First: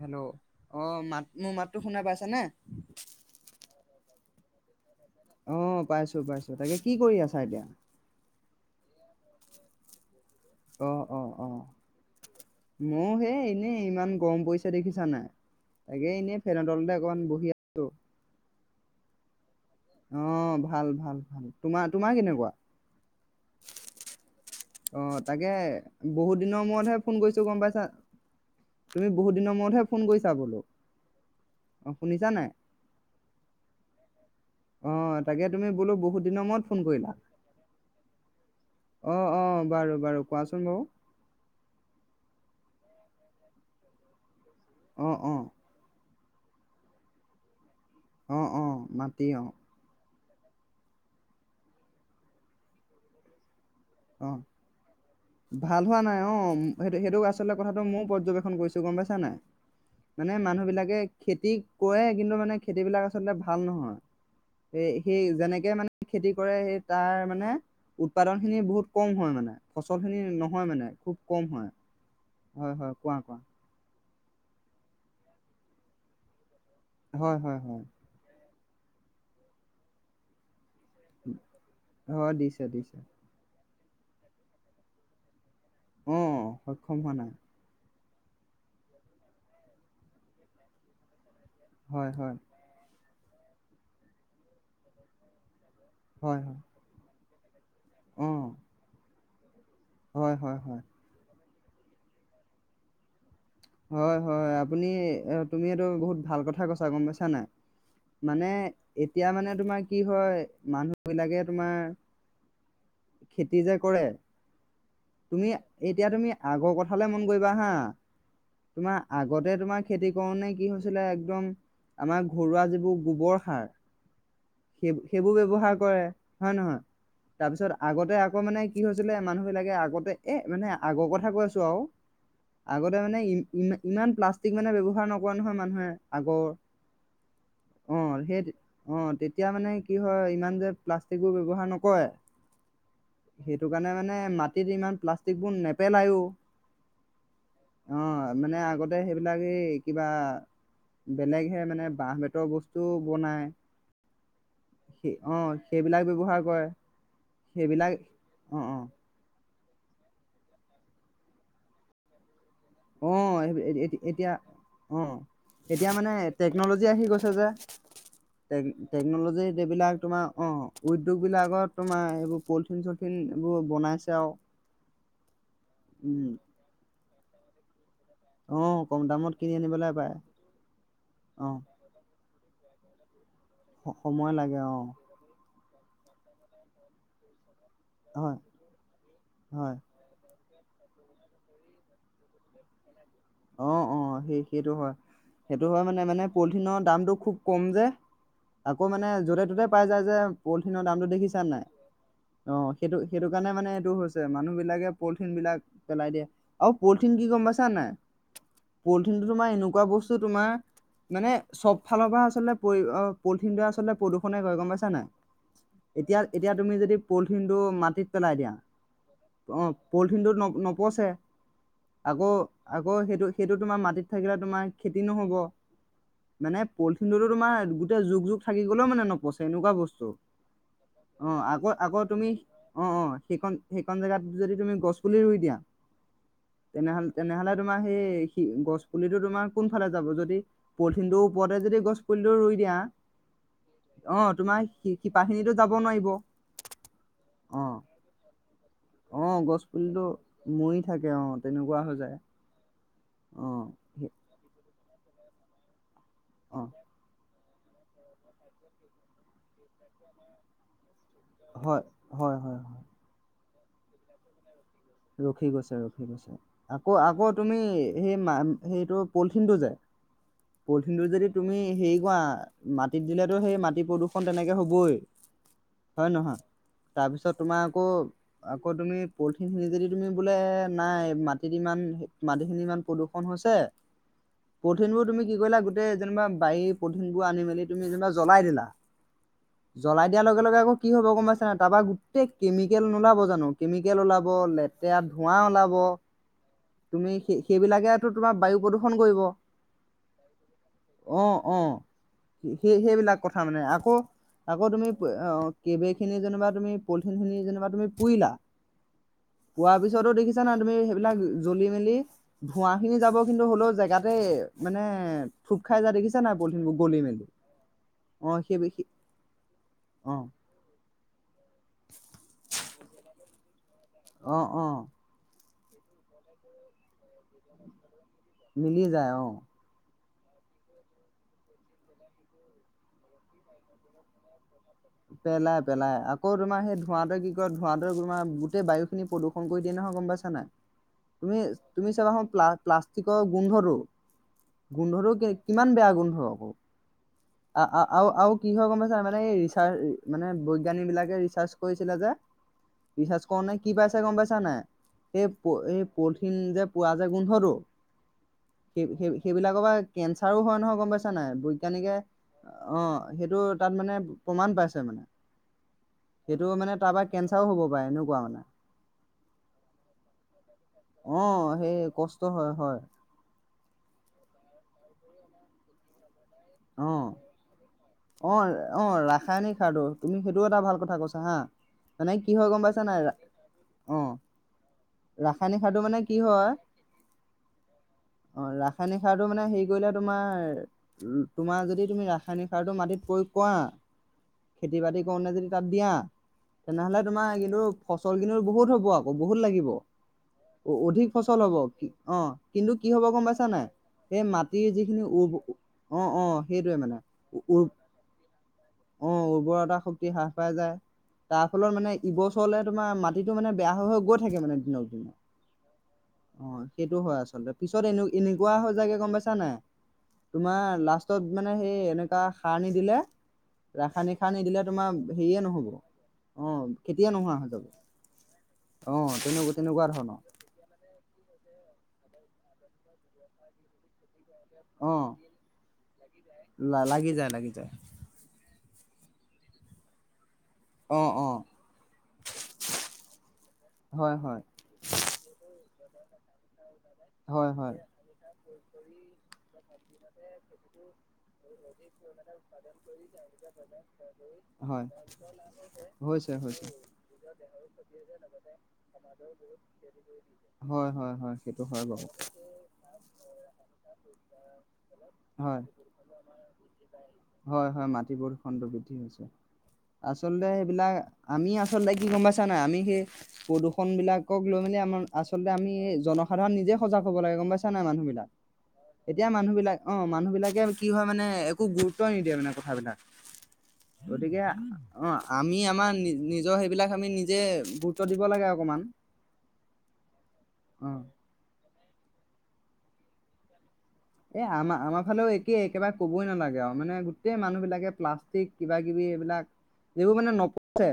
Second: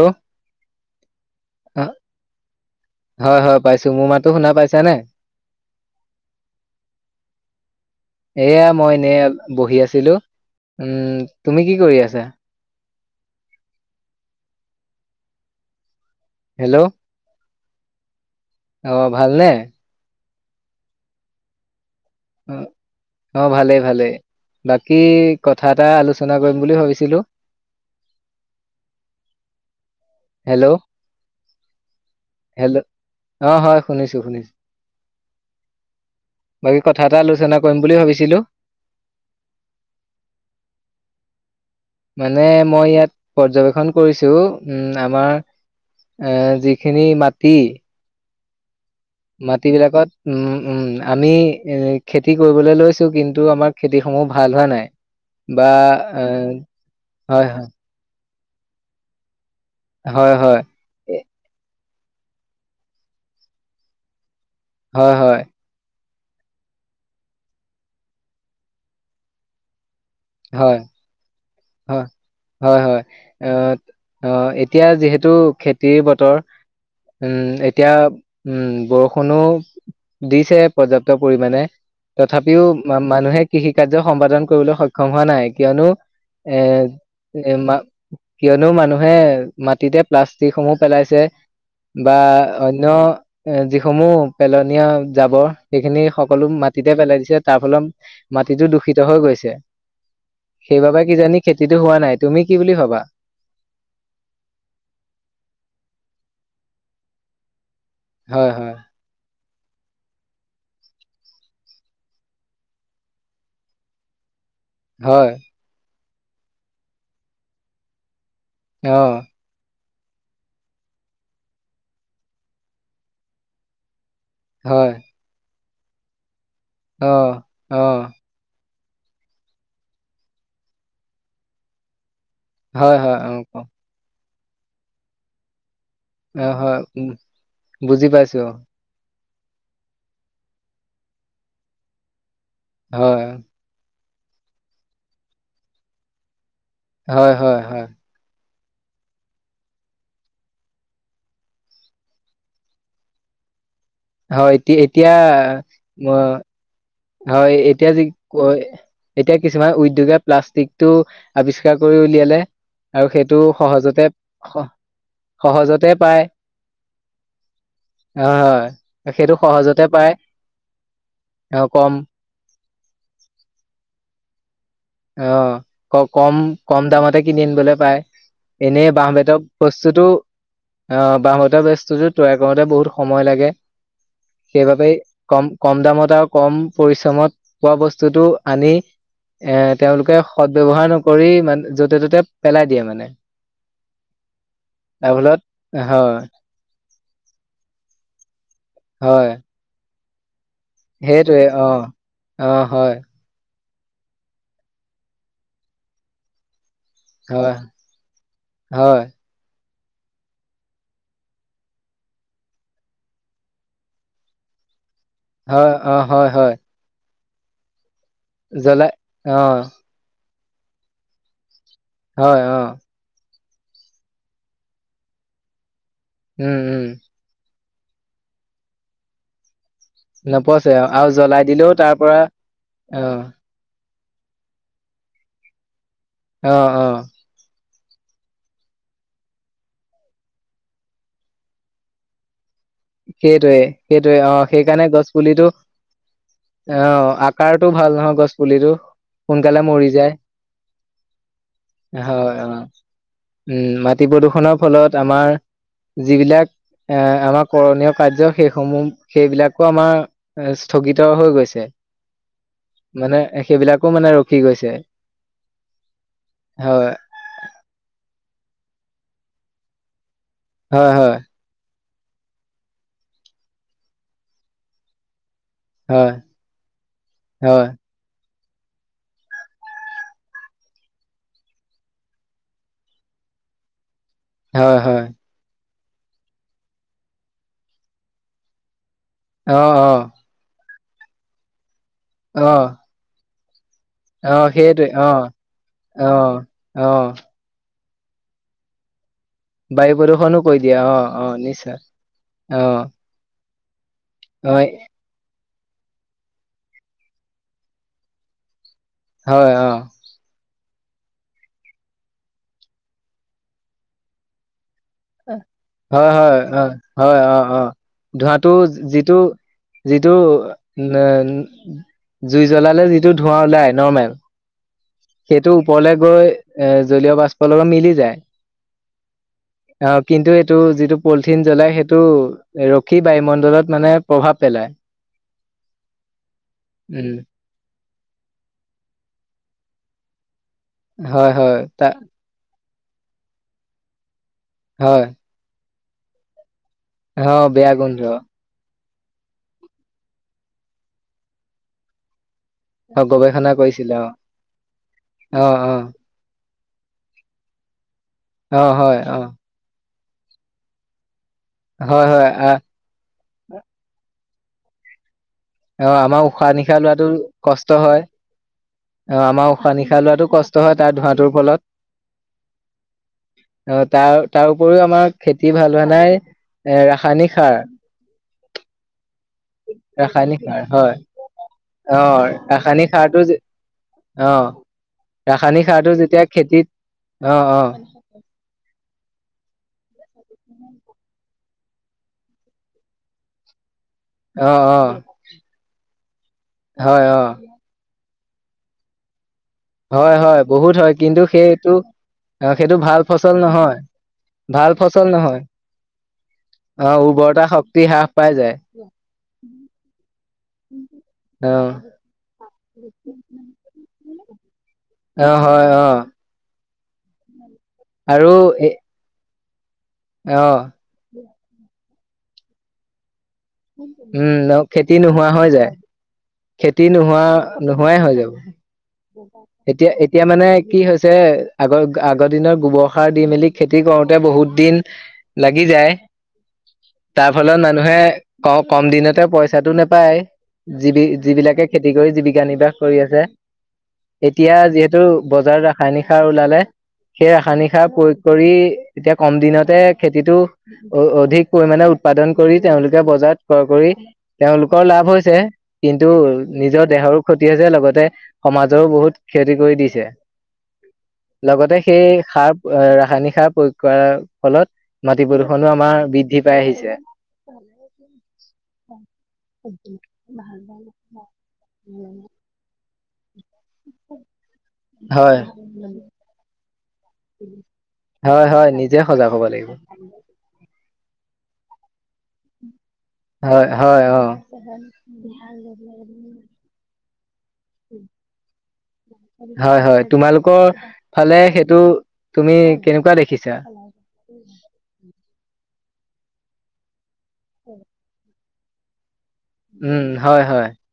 Hello অঁ মাত মোৰ মাতটো শুনা পাইছানে তো শুনা পাইছা নে আঁহ পাইছো পাইছো তাকে কি কৰি আছা এতিয়া এয়া মই এনেই বহি আছিলো অ', উম অ', তুমি অ'। কি কৰি আছা ময়ো সেই এনেই ইমান গৰম পইচা দেখিছা নাই এগে এনেই ফেন তলতে অকণমান বহি আছো টো অঁ ভালনে অঁ ভাল ভাল ভাল তোমাৰ তোমাৰ কেনেকুৱা অ অ ভালেই ভালেই বাকী আঁহ তাকে কথা এটা আলোচনা বহুত কৰিম দিনৰ বুলি মূৰতহে ভাবিছিলো ফোন কৰিছো গম পাইছা তুমি বহুত দিনৰ মূৰতহে ফোন কৰিছা বোলো হেল্ল' অঁ শুনিছা নাই হেল্ল' অ হয় শুনিছো শুনিছো অঁ তাকে তুমি বোলো বহুত দিনৰ মূৰত বাকী ফোন কথা কৰিলা এটা আলোচনা কৰিম বুলি ভাবিছিলো অঁ অঁ বাৰু বাৰু কোৱাচোন বাৰু মানে মই ইয়াত পৰ্যবেক্ষণ কৰিছো উম অ', আমাৰ অ', এ যিখিনি মাটি অঁ অঁ মাটি বিলাকত উম উম আমি এ খেতি কৰিবলৈ লৈছো কিন্তু আমাৰ খেতিসমূহ অঁ, ভাল হোৱা নাই বা ভাল হোৱা নাই আ অঁ সেইটো সেইটোক হয় আচলতে হয় কথাটো মও পৰ্যবেক্ষ খন গৈছো গম পাইছা নাই? মানে হয় হয় মানুহবিলাকে খেতিক কয়ে কিন্তু মানে খেতিবিলাক আচলতে ভাল নহয়। এ হয় সেই হয় যেনেকে মানে খেতি কৰে সেই তাৰ মানে উৎপাদন খিনি বহুত কম হয় মানে [unintelligible] খিনি নহয় হয় মানে খুব কম হয়। হয়। হয় হয় অ' অঁ, এতিয়া যিহেতু খেতিৰ বতৰ হয় উম, হয় হয় এতিয়া উম, বৰষুণো দিছে পৰ্যাপ্ত পৰিমাণে, হয় তথাপিও দিছে দিছে মানুহে কৃষিক কাৰ্য সম্পাদন কৰিবলৈ সক্ষম হোৱা নাই কিয়নো অ এজ, সক্ষম হোৱা নাই এমা কিয়নো মানুহে মাটিতে প্লাষ্টিকসমূহ পেলাইছে হয় বা হয় অন্য এ যিসমূহ পেলনীয়া জাবৰ সেইখিনি হয় সকলো হয় মাটিতে পেলাই দিছে। তাৰ ফলত অ মাটিটো দূষিত হৈ গৈছে। হয় হয় হয়। [inaudible] খেতিটো হোৱা নাই, তুমি কি বুলি ভাবা? হয়, হয়, আপুনি এ তুমি এইটো বহুত ভাল কথা কৈছা, গম পাইছা নাই। মানে হয় হয় এতিয়া মানে তোমাৰ কি হয় মানুহ বিলাকে তোমাৰ, খেতি যে কৰে হয় তুমি এই এতিয়া তুমি আগৰ কথালে মন কৰিবা হা। অ তোমাৰ আগতে তোমাক খেতি কৰোতে কি হৈছিলে একদম আমাৰ ঘৰুৱা যিবোৰ গোবৰ সাৰ হয় সেইবো সেইবোৰ ব্যৱহাৰ কৰে। হয় নহয়, অ তাৰপিছত অ আগতে আকৌ মানে কি হৈছিলে মানুহ বিলাকে আগতে এ মানে আগৰ কথা কৈ আছোঁ আৰু। আগতে হয় মানে হয় ই অ', ক ইমা- ইমান প্লাষ্টিক মানে ব্যৱহাৰ নকৰে নহয় মানুহে। আগৰ অঁ হয় উম, বুজি পাইছো অঁ। এতিয়া মানে কি হয়, ইমান যে প্লাষ্টিক বোৰ ব্যৱহাৰ নকৰে অ হয় সেইটো কাৰণে মানে মাটিত ইমান প্লাষ্টিক বোৰ নেপেলায়ো। হয় হয়-হয়। অ' মানে আগতে সেইবিলাক এই কিবা বেলেগহে মানে বাঁহ বেতৰ বস্তুও বনায়। হয়, এতিয়া- এতিয়া ব্যৱহাৰ কৰে হয়, এতিয়া সেইবিলাক যি ক অ' অ' এতিয়া এ কিছুমান উদ্যোগে প্লাষ্টিকটো আৱিষ্কাৰ কৰি উলিয়ালে। আৰু সেইটো অঁ, সহজতে এতিয়া স- অ সহজতে এতিয়া মানে পায় টেকনলজি আহি গৈছে যে, হয় হয় সেইটো টেকনলজি সহজতে এইবিলাক পায় তোমাৰ অ উদ্যোগ অ বিলাকত কম তোমাৰ এইবোৰ পলিথিন চলথিন এইবোৰ বনাইছে আৰু অঁ ক উম কম-কম দামতে কিনি আনিবলৈ পায়। অ' এনে কম বাঁহ দামত বেতৰ কিনি আনিবলৈ বস্তুটো, পায় অঁ বাঁহ অ' বেতৰ বস্তুতো তৈয়াৰ গাৱতে বহুত সময় লাগে। সময় লাগে অ'। সেইবাবেই কম কম দামত আৰু কম পৰিশ্ৰমত খোৱা বস্তুটো হয় আনি হয়। এ তেওঁলোকে সদ ব্যৱহাৰ নকৰি, মানে য'তে ত'তে পেলাই দিয়ে মানে। অঁ, অ সেই সেইটো হয়, তাৰ ফলত সেইটো হয় মানে-মানে পলিথিনৰ দামটো খুব কম যে। আকৌ মানে হয় য'তে ত'তে পাই যায় যে পলথিনৰ দামটো দেখিছা সেইটোৱে নাই, অ অ' সেইটো- সেইটো কাৰণে মানে টো হৈছে মানুহ বিলাকে পলিথিন বিলাক পেলাই দিয়ে। আৰু পলিথিন কি গম হয় পাইছা নাই। হয় পলিথিনটো তো মই এনেক খোৱা বস্তু তোমাৰ, মানে চব ফালৰ পৰা আচলতে, পলিথিনে আচলতে প্ৰদূষণে কৰে, গম পাইছা নাই? হয়, অ' এতিয়া হয়! এতিয়া হয়! তুমি যদি পলিথিনটো, মাটিত পেলাই দিয়া, অ' পলিথিনটোত ন নপচে আকৌ হয় অ আগ কৌ সেইটো, সেইটো তোমাৰ মাটিত থাকিলে তোমাৰ খেতি নহ'ব। উম মানে উম পলথিনটো তো তোমাৰ গোট যুগ-যুগ থাকি গ'লেও মানে নপচে, এনেকুৱা বস্তু নপছে অ', আৰু অ', জ্বলাই আকৌ দিলেও তাৰ পৰা, অ' দুখন জেগাত যদি তুমি গছ পুলি ৰুই দিয়া অ অ তেনেহলে, তেনেহলে তোমাৰ সেই, সি গছ পুলিটো তোমাৰ কোন ফালে যাব, যদি পলথিনটোৰ ওপৰতে যদি গছ পুলিটো ৰুই দিয়া সেইটোৱে-সেইটোৱে অ' তোমাৰ সেইকাৰণে সি গছ পুলিটো শিপাখিনিতো যাব নোৱাৰিব। অ', আকাৰতটো অ', ভাল নহয় গছ পুলিটোৰ অ', গছ সোনকালে মৰি পুলিটো যায়। মৰি থাকে অ', তেনেকুৱা হৈ যায় হয়! অ', অ'। উম', মাটি সে- প্ৰদূষণৰ ফলত আমাৰ যি বিলাক অ', এ আমাক কৰণীয় কাৰ্য সেইসমূহ, সেইবিলাকো আমাৰ, স্থগিত হৈ গৈছে, হয়, হয়, হয়, হয়, মানে এ সেইবিলাকো মানে ৰখি গৈছে। ৰখি গৈছে, ৰখি গৈছে। হয় আকৌ, ‌ আকৌ তুমি সেই মা সেইটো পলিথিনটো যে হয় পলিথিনটো হয় যদি তুমি সেই কুৱা, মাটিত দিলেতো সেই, মাটি প্ৰদূষণ তেনেকে হ'বই হয় নহয়? তাৰপিছত তোমাৰ হয় আকৌ আকৌ তুমি পলিথিন খিনি যদি তুমি বোলে নাই মাটিত ইমান, মাটিখিনি ইমান প্ৰদূষন হৈছে হয় পলঠিন হয় বোৰ তুমি কি কৰিলা গোট তেই যেনিবা বাৰী পলথিন বোৰ আনি মেলি তুমি যেনিবা জ্বলাই দিলা অ অ জ্বলাই দিয়াৰ লগে লগে আকৌ কি হ'ব গম পাইছা নাই, তাৰপা গোটেই অ কেমিকেল নোলাব জানোঁ? কেমিকেল ওলাব, অ সেইটোৱে লেট অ ধোৱা ওলাব, অ অ তুমি সে-সেইবি বিলাকেটো তোমাৰ বায়ু প্ৰদূষণ কৰিব বায়ু প্ৰদূষনো কৰি দিয়ে, অ', অ', নিশ্চয় অহ সামনে আকৌ আকৌ তুমি আহ কেবেই [unintelligible] খিনি যেনিবা তুমি পলিথিন খিনি যেনিবা তুমি পুৰিলা হয় অ পোৱাৰ পিছতো দেখিছা না তুমি বিলাক জ্বলি মেলি ধোৱা খিনি যাব কিন্তু হ'লেও জেগাতে মানে থুপ খাই যায় হয় দেখিছা নাই হয় হয় পলিথিনবোৰ গলি হয় মেলি অ অ অ ধোঁৱাটো সেই যিটো যিটো অ উ জুই জ্বলালে যিটো ধোঁৱা ওলাই নৰ্মেল অ অ এইটো ওপৰলে গৈ এ জলীয় বাষ্প লগত মিলি যায় মিলি যায় অ অ কিন্তু এইটো যিটো পলিথিন জ্বলাই সেইটো ৰখি বায়ুমণ্ডলত মানে প্ৰভাৱ পেলায় পেলাই পেলাই আকৌ তোমাৰ সেই উম ধোঁৱতে কি ক ধোঁৱাতেৰে তোমাৰ গোটেই বায়ু খিনি প্ৰদূষণ কৰি দিয়ে নহয় গম পাইছোন নাই হয় তুমি হয় তা তুমি চাবা হ প্লাক প্লাষ্টিক গোন্ধ ৰ হয় গোন্ধৰ কিমান বেয়া বন্ধ হ'ব অ বেয়া গোন্ধ ৰ াৰ মানে এই ৰিচাৰ্চ মানে বৈজ্ঞানিক বিলাকে ৰিচাৰ্চ কৰিছিলে যে অ ৰিচাৰ্জ কৰা গৱেষণা নাই [unintelligible] কি কৰিছিলে পাইছা অ গম পাইছা নাই সেই অ অ এই পলিথিন যে পোৱা যায় গোন্ধটো অ সেই হয় সেই অ সেইবিলাকৰ পৰা কেঞ্চাৰো হয় নহয় গম পাইছা নাই বৈজ্ঞানিকে হয় হয় আ অ সেইটো তাত মানে প্ৰমাণ পাইছে মানে অ আমাৰ সেইটো উশাহ মানে নিশাহ তাৰপৰা লোৱাাতটো কেঞ্চাৰো হ'ব কষ্ট পাৰে হয় এনেকুৱা মানে আহ আমাৰ উশাহ নিশাহ লোৱাতো কষ্ট হয় তাৰ অ ধোঁৱটোৰ ফলত সেই কষ্ট হয় হয় আহ তাৰ তাৰ উপৰিও আমাৰ খেতি ভাল হোৱা নাই অ ৰাসায়নিক সাৰ অ আহ ৰাসায়নিক তুমি ৰাসায়নিক সেইটো এটা সাৰ ভাল হয় কথা কৈছা হা, অ মানে কি হয় গম পাইছা ৰাসায়নিক নাই, সাৰটো অ' ৰাসায়নিক সাৰটো মানে কি যেতিয়া হয় খেতিত, অঁ-অঁ। অ ৰাসায়নিক সাৰটো মানে হেৰি কৰিলে তোমাৰ, তোমাৰ যদি তুমি ৰাসায়নিক সাৰটো মাটিত প্ৰয়োগ কৰা অ অ খেতি বাতি কৰো ন যদি তাত দিয়া তেনেহলে হয় অ তোমাৰ কিন্তু চলগিনৰ বহুত হ'ব, আকৌ বহুত লাগিব। হয় হয় বহুত হয় অধিক কিন্তু ফচল হব, সেইটো কি অ কিন্তু সেইটো কি ভাল হব গম ফচল পাইছা নাই নহয় সেই মাটিৰ ভাল যিখিনি ফচল উৰ নহয় অ অ সেইটোৱে অ মানে উৰ্বৰতা উ শক্তি হ্ৰাস পাই যায় অ উৰ্বৰা শক্তি হ্ৰাস [unintelligible] াই যায়, তাৰ অ ফলত মানে ইবছৰলে তোমাৰ মাটিটো মানে বেয়া হৈ গৈ থাকে মানে দিনক দিনে অ' হয় অ'। সেইটো হয় আচলতে। পিছত এনে, আৰু এনেকুৱা এ হৈ যাইগৈ গম পাইছা নাই অ তোমাৰ লাষ্টত মানে সেই এনে সাৰ নিদিলে ৰাসায়নিক উম সাৰ নিদিলে ন' তোমাৰ খেতি নোহোৱা হেৰিয়ে হৈ নহ'ব যায়। অ খেতি খেতিয়ে নোহোৱা, হৈ যাব নোহোৱাই হৈ যাব। অ তেনেকুৱা তেনেকুৱা এতিয়া, ধৰণৰ এতিয়া মানে কি হৈছে আগ আগৰ দিনৰ গোবৰ সাৰ দি মেলি খেতি কৰ বহুত দিন অ লাগি যায়। লাগি তাৰ যায় লাগি ফলত যায় মানুহে ক কম দিনতে পইচাটো নেপায় অ যিবি অ যিবিলাকে খেতি কৰি জীৱিকা নিৰ্বাহ কৰি আছে, হয় হয় এতিয়া যিহেতু বজাৰ ৰাসায়নিক খাৰ ওলালে সেই হয় ৰাসায়নিক হয় সাৰ প্ৰয়োগ কৰি, এতিয়া কম দিনতে খেতিটো অধিক পৰিমাণে উৎপাদন কৰি তেওঁলোকে বজাৰত ক্ৰয় কৰি, তেওঁলোকৰ হয় লাভ হৈছে। হৈছে হৈছে নিজৰ দেহৰো ক্ষতি হৈছে, লগতে সমাজৰো বহুত ক্ষতি কৰি দিছে। হয় হয় হয় সেইটো হয় বাৰু সেই সাৰ ৰাসায়নিক সাৰ প্ৰয়োগ কৰাৰ ফলত মাটি হয় প্ৰদূ্ষণো আমাৰ বৃদ্ধি পাই আহিছে। হয় হয় মাটি প্ৰদূষণটো এইবিলাক আমি আচলতে, কি গম পাইছা, নাই আমি সেই কদো [unintelligible] ফোনবিলাকক লৈ মেলি আমাৰ হয় আচলতে আমি নিজে সজাগ হ'ব লাগে গম পাইছা নাই মানুহ বিলাক, হয় হয় নিজে এতিয়া সজাগ হ'ব মানুহ লাগিব বিলাক, অঁ মানুহ বিলাকে কি হয় মানে, একো গুৰুত্ব নিদিয়ে মানে কথাাবিলাক। হয় হয় অ গতিকে অ', আমি আমাৰ নি- নিজৰ সেইবিলাক আমি নি, হয়-হয় তোমালোকৰ অ ফালে সেই, -টো তুমি কেনেকুৱা দেখিছা? এই আমাৰ, আমাৰ ফালেও একেই এক একেবাৰে ক'বই নালাগে আৰু মানে গোটেই মানুহবিলাকে প্লাষ্টিক কিবাকিবি এইবিলাক, উম এইবোৰ মানে হয় হয় নপছে,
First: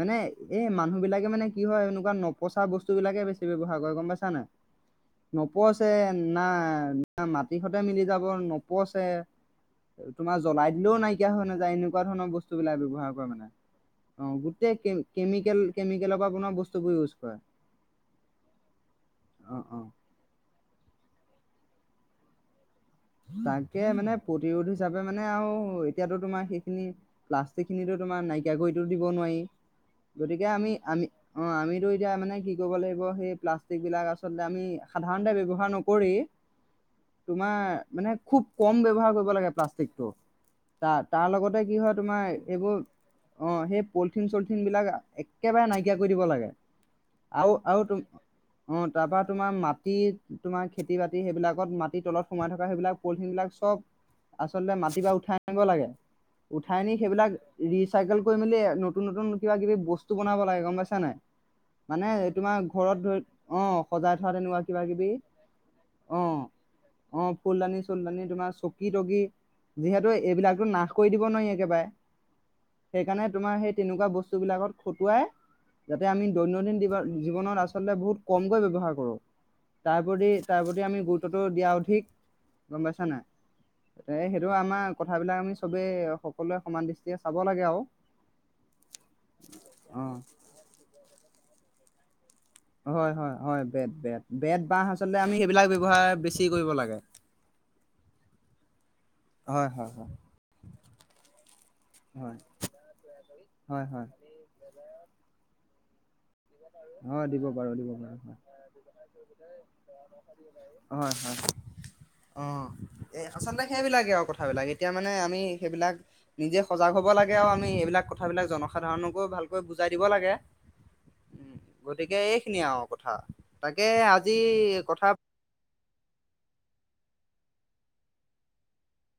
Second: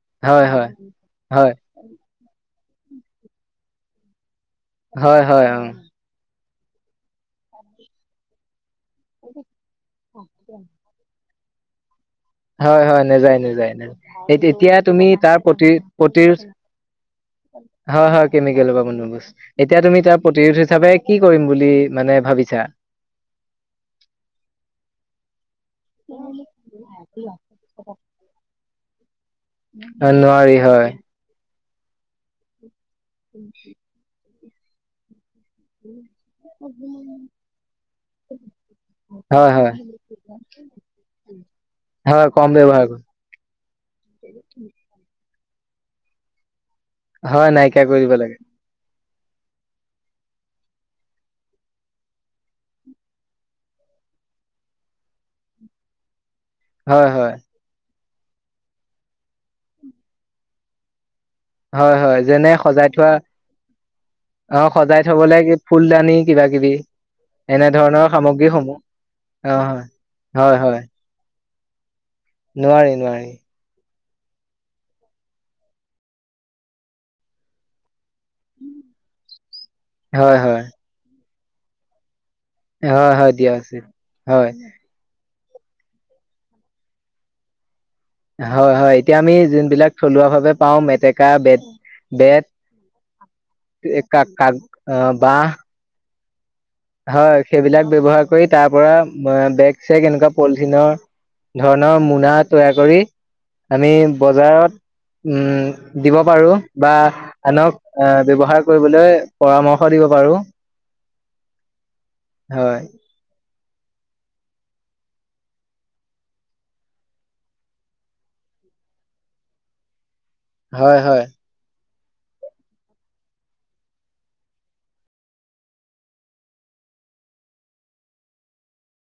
মানে হয় এই হয় মানুহ বিলাকে মানে কি হয় এনেকুৱা নপ, পচা বস্তুবিলাকে বেছি ব্যৱহাৰ কৰে গম পাইছা নাই? হয় হয় অ নপচে না, আঃ, মাটি সতে মিলি যাব নপ, -পছে তোমাৰ জ্বলাই দিলেও নাইকি, কিয়া হৈ নাযায় নো, হয়- হয়, নেযায়- নেযায় নেয, অ গোটেই এতিয়া কে তুমি তাৰ কেমিকেল প্ৰতি কেমিকেলৰ পৰা -প্ৰতিৰোধ বনোৱা বস্তুবোৰ ইউজ কৰে। হয়- হয় কেমিকেল হব বনবো বস্তু, অ অ এতিয়া তুমি তাৰ প্ৰতিৰোধ, হিচাপে কি কৰিম বুলি মানে ভাবিছা? তাকে মানে প্ৰতিৰোধ হিচাপে মানে আৰু, এতিয়াতো তোমাৰ সেইখিনি প্লাষ্টিক খিনিতো তোমাৰ নাইকিয়া কৰি টো দিব নোৱাৰি। নোৱাৰি হয়। -টো এতিয়া মানে কি কৰিব লাগিব সেই প্লাষ্টিক বিলাক আচ, আচলতে আমি সাধাৰণতে ব্যৱ হাৰ নকৰি তোমাৰ, মানে খুব কম ব্যৱহাৰ কৰিব লাগে হয় হয় প্লাষ্টিকটো, তাৰ, তাৰ লগতে কি হয় তোমাৰ কম এইবোৰ ব্যৱহাৰ কৰি অ', সেই পলিথিন- চলিথিন বিলাক একেবাৰে নাইকিয়া কৰি দিব লাগে। হয়, নাইকিয়া কৰি দিব লাগে। তাৰ পৰা তোমাৰ মাটি তোমাৰ খেতি- বাতি সেইবিলাকত মাটি তলত সোমাই থকা, সেইবিলাক পলিথিন বিলাক চব আচলতে মাটি পৰা উঠাই আনিব লাগে। উঠাই আনি হয় সেইবিলাক হয় ৰিচ, চাইকেল কৰি মেলি নতুন - নতুন, কিবা- কিবি বস্তু বনাব লাগে গম পাইছা নাই? হয়- মানে হয় যেনে তোমাৰ সজাই ঘৰত থোৱা ধৰি অ সজাই থোৱা তেনেকুৱা অ', কিবা সজাই কিবি থবলৈ ফুলদানি অ কিবা - কিবি, অ ফুলদানি- এনেধৰণৰ চুলদানি তোমাৰ সামগ্ৰীসমূহ চকী -তকি অ হয় যিহেতু হয় এইবিলাকতো হয় নাশ কৰি দিব নৈ একেবাৰে। নোৱাৰি সেইকাৰণে নোৱাৰি তোমাৰ সেই তে। এনেকুৱা বস্তুবিলাকত খটুৱাই, যাতে আমি দৈনন্দিন জীৱ জীৱনত আচলতে বহুত। কমকৈ ব্যবহাৰ কৰোঁ তাৰ প্ৰতি হয় হয় তাৰ প্ৰতি আমি [unintelligible] দিয়া অধিক গম পাইছা হয় নাই? হয় দিয়া উচিত ত হয় সেইটো আমাৰ কথাবিলাক আমি। চবেই সকলোৱে সমান দৃষ্টিয়ে চাব লাগে আও। হয় হয় এতিয়া আমি, যোনবিলাক অ থলুৱা ভাৱে পাওঁ মেটেকা বেত। বেত হয় হয় হয়, বেত বেত কাক কাক বেত বাঁহ আচলতে আমি বাঁহ সেইবিলাক ব্যবহাৰ বেছি। কৰিব লাগে হয় সেইবিলাক ব্যৱহাৰ কৰি তাৰ পৰা, হয় বেগ হয় চেগ হয় এনেকুৱা পলিথিনৰ ধৰণৰ মোনা হয় তৈয়াৰ কৰি হয় আমি হয় বজাৰত উম। দিব। পাৰোঁ বা হয় দিব পাৰো আনক দিব পাৰো ব্যৱহাৰ কৰিবলৈ পৰামৰ্শ দিব পাৰো। হয় হয় হয় অ হয় এ সঁচা নে? সেইবিলাকে আও কথাবিলাক এতিয়া মানে আমি সেইবিলাক নিজে সজাগ হব লাগে আও, আমি এইবিলাক কথাবিলাক জনসাধাৰণকো ভালকে বুজাই দিব লাগে। হয় হয়। উম, গতিকে এইখিনিয়ে আও, কথা তাকে আজি কথা